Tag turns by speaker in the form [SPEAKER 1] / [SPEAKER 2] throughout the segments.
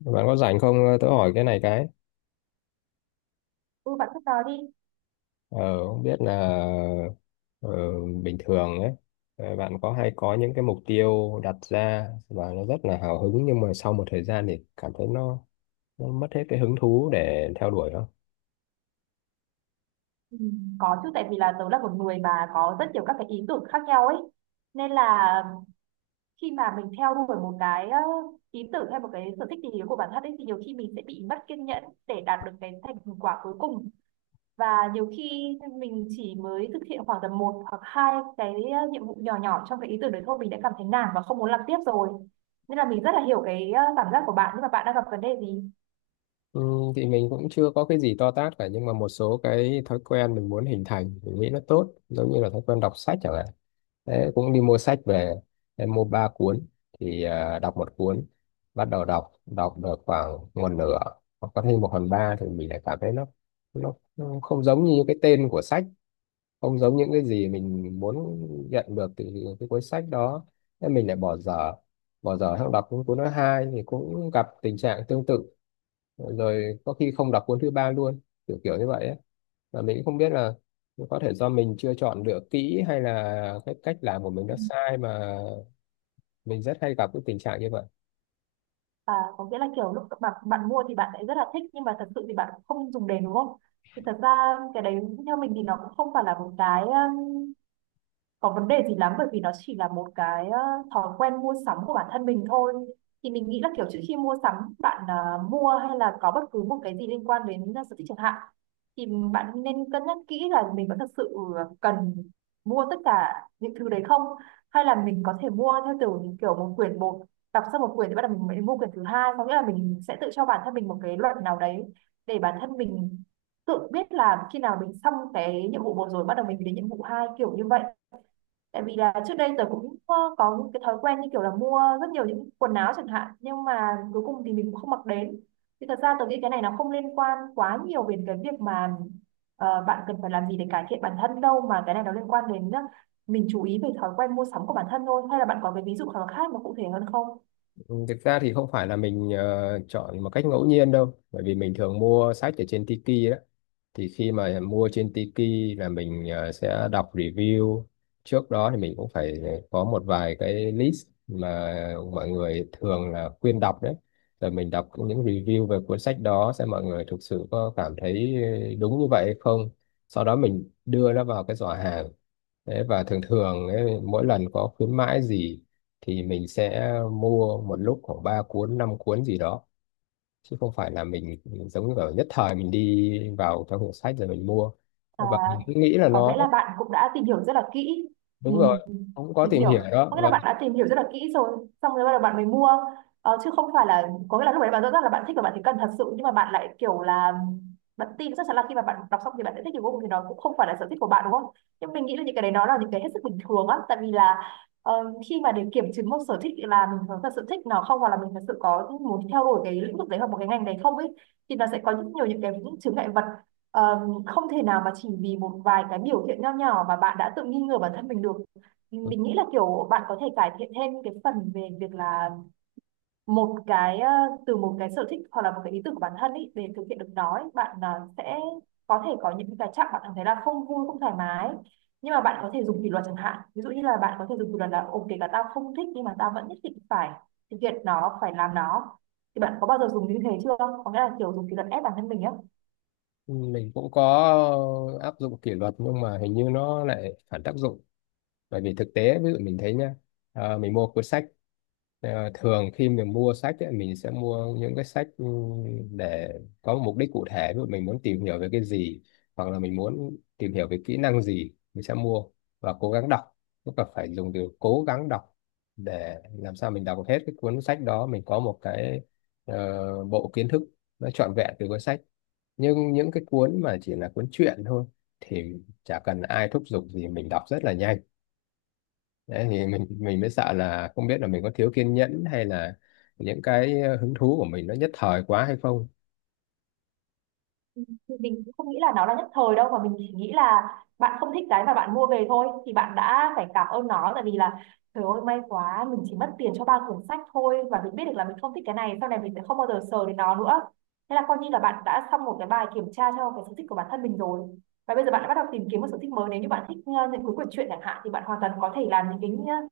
[SPEAKER 1] Bạn có rảnh không? Tớ hỏi cái này cái.
[SPEAKER 2] Ừ, bạn cứ nói đi.
[SPEAKER 1] Ờ, không biết là ờ, bình thường ấy, bạn có hay có những cái mục tiêu đặt ra và nó rất là hào hứng nhưng mà sau một thời gian thì cảm thấy nó mất hết cái hứng thú để theo đuổi không?
[SPEAKER 2] Ừ, có chứ tại vì là tớ là một người mà có rất nhiều các cái ý tưởng khác nhau ấy. Nên là khi mà mình theo đuổi một cái ý tưởng hay một cái sở thích gì đó của bản thân ấy thì nhiều khi mình sẽ bị mất kiên nhẫn để đạt được cái thành quả cuối cùng. Và nhiều khi mình chỉ mới thực hiện khoảng tầm một hoặc hai cái nhiệm vụ nhỏ nhỏ trong cái ý tưởng đấy thôi mình đã cảm thấy nản và không muốn làm tiếp rồi. Nên là mình rất là hiểu cái cảm giác của bạn, nhưng mà bạn đang gặp vấn đề gì?
[SPEAKER 1] Ừ, thì mình cũng chưa có cái gì to tát cả, nhưng mà một số cái thói quen mình muốn hình thành mình nghĩ nó tốt, giống như là thói quen đọc sách chẳng hạn. Thế cũng đi mua sách về, em mua ba cuốn thì đọc một cuốn, bắt đầu đọc đọc được khoảng một nửa hoặc có thêm một phần ba thì mình lại cảm thấy nó không giống như cái tên của sách, không giống những cái gì mình muốn nhận được từ cái cuốn sách đó nên mình lại bỏ dở sang đọc những cuốn thứ hai thì cũng gặp tình trạng tương tự, rồi có khi không đọc cuốn thứ ba luôn, kiểu kiểu như vậy ấy. Mà mình cũng không biết là có thể do mình chưa chọn lựa kỹ, hay là cái cách làm của mình nó sai, mà mình rất hay gặp cái tình trạng như vậy.
[SPEAKER 2] À, có nghĩa là kiểu lúc bạn bạn mua thì bạn lại rất là thích nhưng mà thật sự thì bạn không dùng đến, đúng không? Thì thật ra cái đấy theo mình thì nó cũng không phải là một cái có vấn đề gì lắm, bởi vì nó chỉ là một cái thói quen mua sắm của bản thân mình thôi. Thì mình nghĩ là kiểu trước khi mua sắm bạn mua hay là có bất cứ một cái gì liên quan đến sở thích chẳng hạn thì bạn nên cân nhắc kỹ là mình có thật sự cần mua tất cả những thứ đấy không, hay là mình có thể mua theo kiểu kiểu một quyển một, đọc xong một quyển thì bắt đầu mình mới mua quyển thứ hai, có nghĩa là mình sẽ tự cho bản thân mình một cái luật nào đấy để bản thân mình tự biết là khi nào mình xong cái nhiệm vụ một rồi bắt đầu mình đến nhiệm vụ hai, kiểu như vậy. Tại vì là trước đây tớ cũng có những cái thói quen như kiểu là mua rất nhiều những quần áo chẳng hạn, nhưng mà cuối cùng thì mình cũng không mặc đến. Thì thật ra tớ nghĩ cái này nó không liên quan quá nhiều về cái việc mà bạn cần phải làm gì để cải thiện bản thân đâu, mà cái này nó liên quan đến mình chú ý về thói quen mua sắm của bản thân thôi. Hay là bạn có cái ví dụ nào khác mà cụ thể hơn không?
[SPEAKER 1] Ừ, thực ra thì không phải là mình chọn một cách ngẫu nhiên đâu, bởi vì mình thường mua sách ở trên Tiki đó. Thì khi mà mua trên Tiki là mình sẽ đọc review. Trước đó thì mình cũng phải có một vài cái list mà mọi người thường là khuyên đọc đấy, rồi mình đọc những review về cuốn sách đó xem mọi người thực sự có cảm thấy đúng như vậy hay không, sau đó mình đưa nó vào cái giỏ hàng. Đấy, và thường thường ấy, mỗi lần có khuyến mãi gì thì mình sẽ mua một lúc khoảng 3 cuốn 5 cuốn gì đó, chứ không phải là mình giống như kiểu nhất thời mình đi vào trong hiệu sách rồi mình mua
[SPEAKER 2] À,
[SPEAKER 1] và mình cứ nghĩ là
[SPEAKER 2] có
[SPEAKER 1] nó
[SPEAKER 2] nghĩa là bạn cũng đã tìm hiểu rất là kỹ. Ừ,
[SPEAKER 1] đúng rồi, cũng có
[SPEAKER 2] mình
[SPEAKER 1] tìm hiểu
[SPEAKER 2] hiểu,
[SPEAKER 1] đó.
[SPEAKER 2] có nghĩa là
[SPEAKER 1] Và
[SPEAKER 2] bạn đã tìm hiểu rất là kỹ rồi xong rồi bắt đầu bạn mới mua, chứ không phải là có nghĩa là lúc đấy bạn rõ ràng là bạn thích và bạn thấy cần thật sự, nhưng mà bạn lại kiểu là bạn tin chắc chắn là khi mà bạn đọc xong thì bạn sẽ thích cái vô cùng, thì nó cũng không phải là sở thích của bạn, đúng không? Nhưng mình nghĩ là những cái đấy nó là những cái hết sức bình thường á, tại vì là ờ, khi mà để kiểm chứng một sở thích là mình có thật sự thích nó không, hoặc là mình thật sự có muốn theo đuổi cái lĩnh vực đấy hoặc một cái ngành đấy không ấy, thì nó sẽ có rất nhiều những cái, những chướng ngại vật. Ờ, không thể nào mà chỉ vì một vài cái biểu hiện nho nhỏ mà bạn đã tự nghi ngờ bản thân mình được. Mình nghĩ là kiểu bạn có thể cải thiện thêm cái phần về việc là một cái từ một cái sở thích hoặc là một cái ý tưởng của bản thân ý, để thực hiện được nó ý, bạn sẽ có thể có những cái chặng bạn cảm thấy là không vui không thoải mái, nhưng mà bạn có thể dùng kỷ luật chẳng hạn, ví dụ như là bạn có thể dùng kỷ luật là ok cả tao không thích, nhưng mà tao vẫn nhất định phải thực hiện nó, phải làm nó. Thì bạn có bao giờ dùng như thế chưa, có nghĩa là kiểu dùng kỷ luật ép bản thân mình á?
[SPEAKER 1] mình cũng có áp dụng kỷ luật nhưng mà hình như nó lại phản tác dụng, bởi vì thực tế ví dụ mình thấy nhá, mình mua cuốn sách, thường khi mình mua sách ấy, mình sẽ mua những cái sách để có một mục đích cụ thể, ví dụ mình muốn tìm hiểu về cái gì hoặc là mình muốn tìm hiểu về kỹ năng gì mình sẽ mua và cố gắng đọc, tức là phải dùng từ cố gắng đọc để làm sao mình đọc hết cái cuốn sách đó, mình có một cái bộ kiến thức nó trọn vẹn từ cuốn sách. Nhưng những cái cuốn mà chỉ là cuốn truyện thôi thì chả cần ai thúc giục gì mình đọc rất là nhanh. Đấy, thì mình mới sợ là không biết là mình có thiếu kiên nhẫn hay là những cái hứng thú của mình nó nhất thời quá hay không.
[SPEAKER 2] Thì mình cũng không nghĩ là nó là nhất thời đâu, mà mình chỉ nghĩ là bạn không thích cái mà bạn mua về thôi, thì bạn đã phải cảm ơn nó, tại vì là trời ơi may quá mình chỉ mất tiền cho ba cuốn sách thôi và mình biết được là mình không thích cái này, sau này mình sẽ không bao giờ sờ đến nó nữa. Thế là coi như là bạn đã xong một cái bài kiểm tra cho cái sở thích của bản thân mình rồi. Và bây giờ bạn đã bắt đầu tìm kiếm một sở thích mới, nếu như bạn thích những cuốn quyển truyện chẳng hạn thì bạn hoàn toàn có thể làm những cái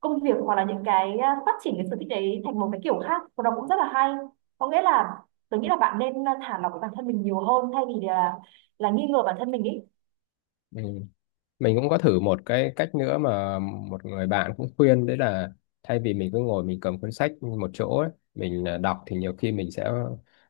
[SPEAKER 2] công việc, hoặc là những cái phát triển cái sở thích đấy thành một cái kiểu khác và nó cũng rất là hay. Có nghĩa là tôi nghĩ là bạn nên thả lỏng bản thân mình nhiều hơn, thay vì là nghi ngờ bản thân mình ý.
[SPEAKER 1] Ừ. Mình cũng có thử một cái cách nữa mà một người bạn cũng khuyên, đấy là thay vì mình cứ ngồi mình cầm cuốn sách một chỗ ấy, mình đọc thì nhiều khi mình sẽ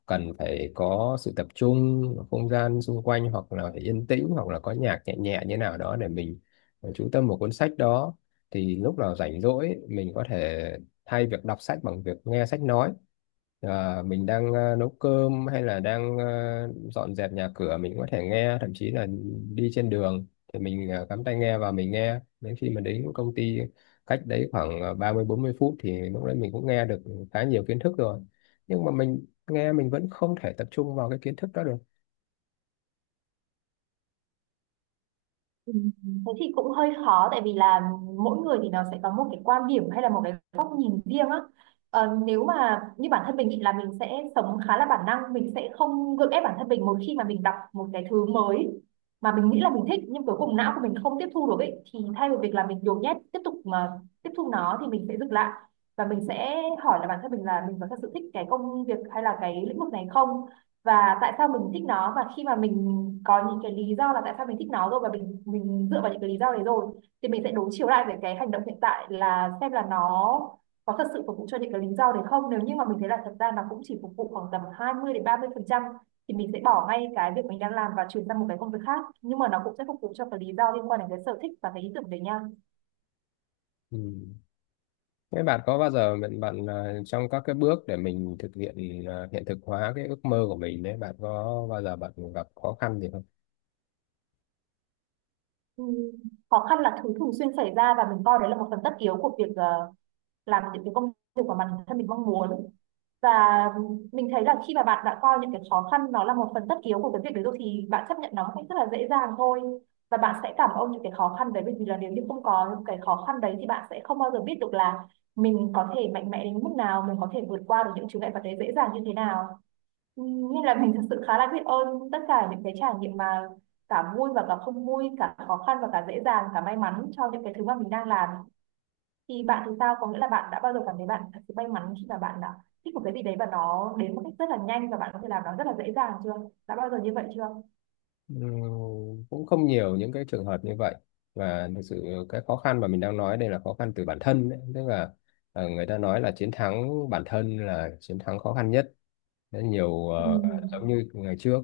[SPEAKER 1] cần phải có sự tập trung ở không gian xung quanh, hoặc là phải yên tĩnh hoặc là có nhạc nhẹ nhẹ như nào đó để mình chú tâm vào cuốn sách đó. Thì lúc nào rảnh rỗi ấy, mình có thể thay việc đọc sách bằng việc nghe sách nói. À, mình đang nấu cơm hay là đang dọn dẹp nhà cửa mình có thể nghe, thậm chí là đi trên đường thì mình cắm tai nghe và mình nghe đến khi mình đến công ty, cách đấy khoảng 30 40 phút, thì lúc đấy mình cũng nghe được khá nhiều kiến thức rồi, nhưng mà mình nghe mình vẫn không thể tập trung vào cái kiến thức đó được.
[SPEAKER 2] Ừ, thế thì cũng hơi khó tại vì là mỗi người thì nó sẽ có một cái quan điểm hay là một cái góc nhìn riêng á. Ờ, nếu mà như bản thân mình thì là mình sẽ sống khá là bản năng, mình sẽ không gượng ép bản thân mình một khi mà mình đọc một cái thứ mới mà mình nghĩ là mình thích nhưng cuối cùng não của mình không tiếp thu được ấy, thì thay vì việc là mình nhồi nhét tiếp tục mà tiếp thu nó thì mình sẽ dừng lại, và mình sẽ hỏi là bản thân mình là mình có thật sự thích cái công việc hay là cái lĩnh vực này không, và tại sao mình thích nó, và khi mà mình có những cái lý do là tại sao mình thích nó rồi và mình dựa vào những cái lý do đấy rồi, thì mình sẽ đối chiếu lại về cái hành động hiện tại là xem là nó có thật sự phục vụ cho những cái lý do đấy không. Nếu như mà mình thấy là thật ra nó cũng chỉ phục vụ khoảng tầm 20-30% thì mình sẽ bỏ ngay cái việc mình đang làm và chuyển sang một cái công việc khác, nhưng mà nó cũng sẽ phục vụ cho cái lý do liên quan đến cái sở thích và cái ý tưởng đấy nha.
[SPEAKER 1] Ừ. Thế bạn có bao giờ, trong các cái bước để mình thực hiện, hiện thực hóa cái ước mơ của mình đấy, bạn có bao giờ bạn gặp khó khăn gì không?
[SPEAKER 2] Ừm, khó khăn là thứ thường xuyên xảy ra và mình coi đấy là một phần tất yếu của việc làm những cái công việc của bản thân mình mong muốn. Và mình thấy là khi mà bạn đã coi những cái khó khăn nó là một phần tất yếu của cái việc đấy rồi thì bạn chấp nhận nó một cách rất là dễ dàng thôi, và bạn sẽ cảm ơn những cái khó khăn đấy bởi vì là nếu như không có những cái khó khăn đấy thì bạn sẽ không bao giờ biết được là mình có thể mạnh mẽ đến mức nào, mình có thể vượt qua được những chướng ngại vật đấy dễ dàng như thế nào. Ừ, nên là mình thật sự khá là biết ơn tất cả những cái trải nghiệm mà cả vui và cả không vui, cả khó khăn và cả dễ dàng, cả may mắn cho những cái thứ mà mình đang làm. Thì bạn thì sao? Có nghĩa là bạn đã bao giờ cảm thấy bạn thật sự may mắn khi mà bạn đã thích một cái gì đấy và nó đến một cách rất là nhanh và bạn có thể làm nó rất là dễ dàng chưa? Đã bao giờ như vậy chưa?
[SPEAKER 1] Cũng không nhiều những cái trường hợp như vậy, và thực sự cái khó khăn mà mình đang nói đây là khó khăn từ bản thân đấy. Tức là người ta nói là chiến thắng bản thân là chiến thắng khó khăn nhất. Đấy, nhiều giống như ngày trước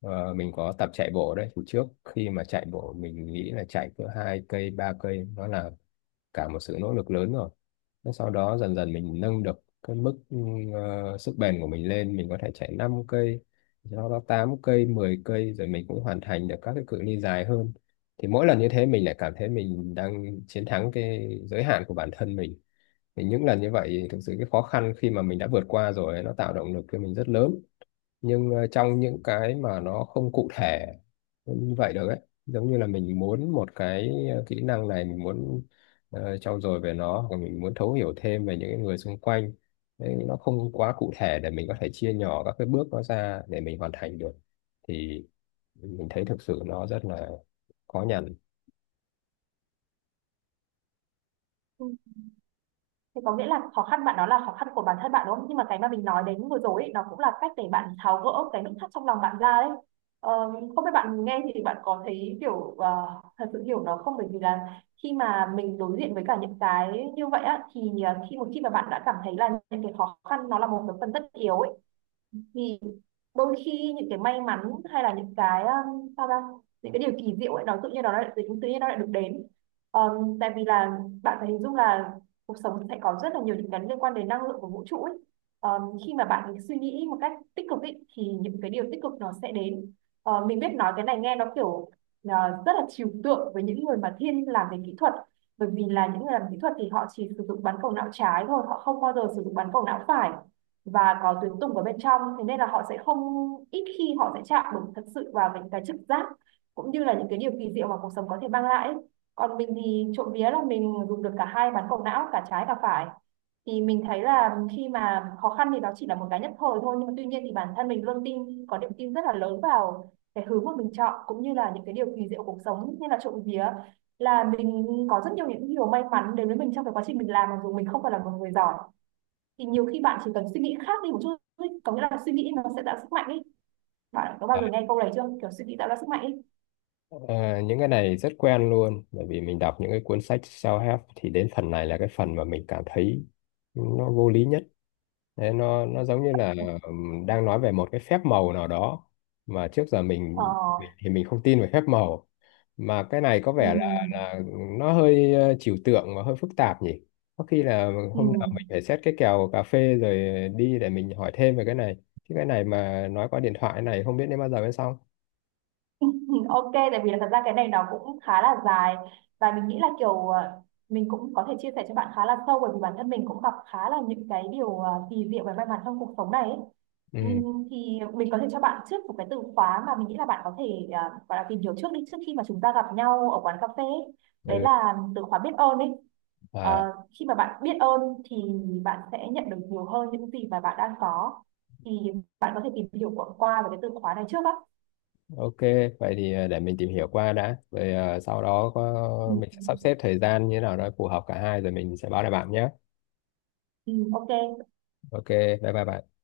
[SPEAKER 1] mình có tập chạy bộ đấy, thì trước khi mà chạy bộ mình nghĩ là chạy cỡ 2 cây 3 cây nó là cả một sự nỗ lực lớn rồi. Thế sau đó dần dần mình nâng được cái mức sức bền của mình lên, mình có thể chạy 5 cây, sau đó 8 cây 10 cây rồi mình cũng hoàn thành được các cái cự ly dài hơn. Thì mỗi lần như thế mình lại cảm thấy mình đang chiến thắng cái giới hạn của bản thân mình. Thì những lần như vậy, thực sự cái khó khăn khi mà mình đã vượt qua rồi nó tạo động lực cho mình rất lớn. Nhưng trong những cái mà nó không cụ thể như vậy được ấy, giống như là mình muốn một cái kỹ năng này mình muốn trau dồi về nó, hoặc mình muốn thấu hiểu thêm về những cái người xung quanh. Đấy, nó không quá cụ thể để mình có thể chia nhỏ các cái bước nó ra để mình hoàn thành được, thì mình thấy thực sự nó rất là khó nhằn.
[SPEAKER 2] Ừ. Thì có nghĩa là khó khăn bạn đó là khó khăn của bản thân bạn, đúng không? Nhưng mà cái mà mình nói đến vừa rồi ấy, nó cũng là cách để bạn tháo gỡ cái nút thắt trong lòng bạn ra đấy. Ờ, không biết bạn nghe thì bạn có thấy kiểu thật sự hiểu nó không? Bởi vì là khi mà mình đối diện với cả những cái như vậy á, thì ờ, khi một khi mà bạn đã cảm thấy là những cái khó khăn nó là một cái phần tất yếu ấy, thì đôi khi những cái may mắn hay là những cái sao ra những cái điều kỳ diệu ấy nó tự nhiên nó lại tự nhiên nó lại được đến, tại vì là bạn phải hình dung là cuộc sống sẽ có rất là nhiều những cái liên quan đến năng lượng của vũ trụ ấy. Khi mà bạn suy nghĩ một cách tích cực ấy, thì những cái điều tích cực nó sẽ đến. Ờ, mình biết nói cái này nghe nó kiểu rất là trừu tượng với những người mà thiên làm về kỹ thuật, bởi vì là những người làm kỹ thuật thì họ chỉ sử dụng bán cầu não trái thôi, họ không bao giờ sử dụng bán cầu não phải và có tuyến tùng ở bên trong, thế nên là họ sẽ không, ít khi họ sẽ chạm được thật sự vào những cái trực giác cũng như là những cái điều kỳ diệu mà cuộc sống có thể mang lại. Còn mình thì trộm vía là mình dùng được cả hai bán cầu não cả trái cả phải, thì mình thấy là khi mà khó khăn thì nó chỉ là một cái nhất thời thôi, nhưng mà tuy nhiên thì bản thân mình luôn tin có niềm tin rất là lớn vào cái hướng mà mình chọn cũng như là những cái điều kỳ diệu của cuộc sống, nên là trộm vía là mình có rất nhiều những điều may mắn đến với mình trong cái quá trình mình làm, mặc dù mình không phải là một người giỏi. Thì nhiều khi bạn chỉ cần suy nghĩ khác đi một chút thôi, có nghĩa là suy nghĩ nó sẽ tạo sức mạnh ấy. Bạn có bao
[SPEAKER 1] Đấy.
[SPEAKER 2] giờ nghe câu này chưa, kiểu suy nghĩ tạo ra sức mạnh ấy?
[SPEAKER 1] Ờ, những cái này rất quen luôn, bởi vì mình đọc những cái cuốn sách self-help thì đến phần này là cái phần mà mình cảm thấy nó vô lý nhất. Đấy, nó giống như là đang nói về một cái phép màu nào đó mà trước giờ
[SPEAKER 2] ờ,
[SPEAKER 1] thì mình không tin về phép màu, mà cái này có vẻ là
[SPEAKER 2] ừm,
[SPEAKER 1] là nó hơi trừu tượng và hơi phức tạp nhỉ. Có khi là hôm nào mình
[SPEAKER 2] ừm,
[SPEAKER 1] phải xét cái kèo cà phê rồi đi để mình hỏi thêm về cái này, chứ cái này mà nói qua điện thoại này không biết đến bao giờ mới xong.
[SPEAKER 2] Ok, tại vì là thật ra cái này nó cũng khá là dài, và mình nghĩ là kiểu mình cũng có thể chia sẻ cho bạn khá là sâu bởi vì bản thân mình cũng gặp khá là những cái điều kỳ diệu và may mắn trong cuộc sống này ấy.
[SPEAKER 1] Ừ,
[SPEAKER 2] Thì mình có thể cho bạn trước một cái từ khóa mà mình nghĩ là bạn có thể ờ, gọi là tìm hiểu trước đi trước khi mà chúng ta gặp nhau ở quán cà phê ấy. Đấy
[SPEAKER 1] ừ.
[SPEAKER 2] là từ khóa biết ơn ấy. Ờ,
[SPEAKER 1] À,
[SPEAKER 2] khi mà bạn biết ơn thì bạn sẽ nhận được nhiều hơn những gì mà bạn đang có. Thì bạn có thể tìm hiểu qua qua về cái từ khóa này trước á.
[SPEAKER 1] ok, vậy thì để mình tìm hiểu qua đã, rồi sau đó
[SPEAKER 2] Ừ.
[SPEAKER 1] mình sẽ sắp xếp thời gian như thế nào đó phù hợp cả hai rồi mình sẽ báo lại bạn nhé.
[SPEAKER 2] Ừ, ok
[SPEAKER 1] Ok, bye bye bạn.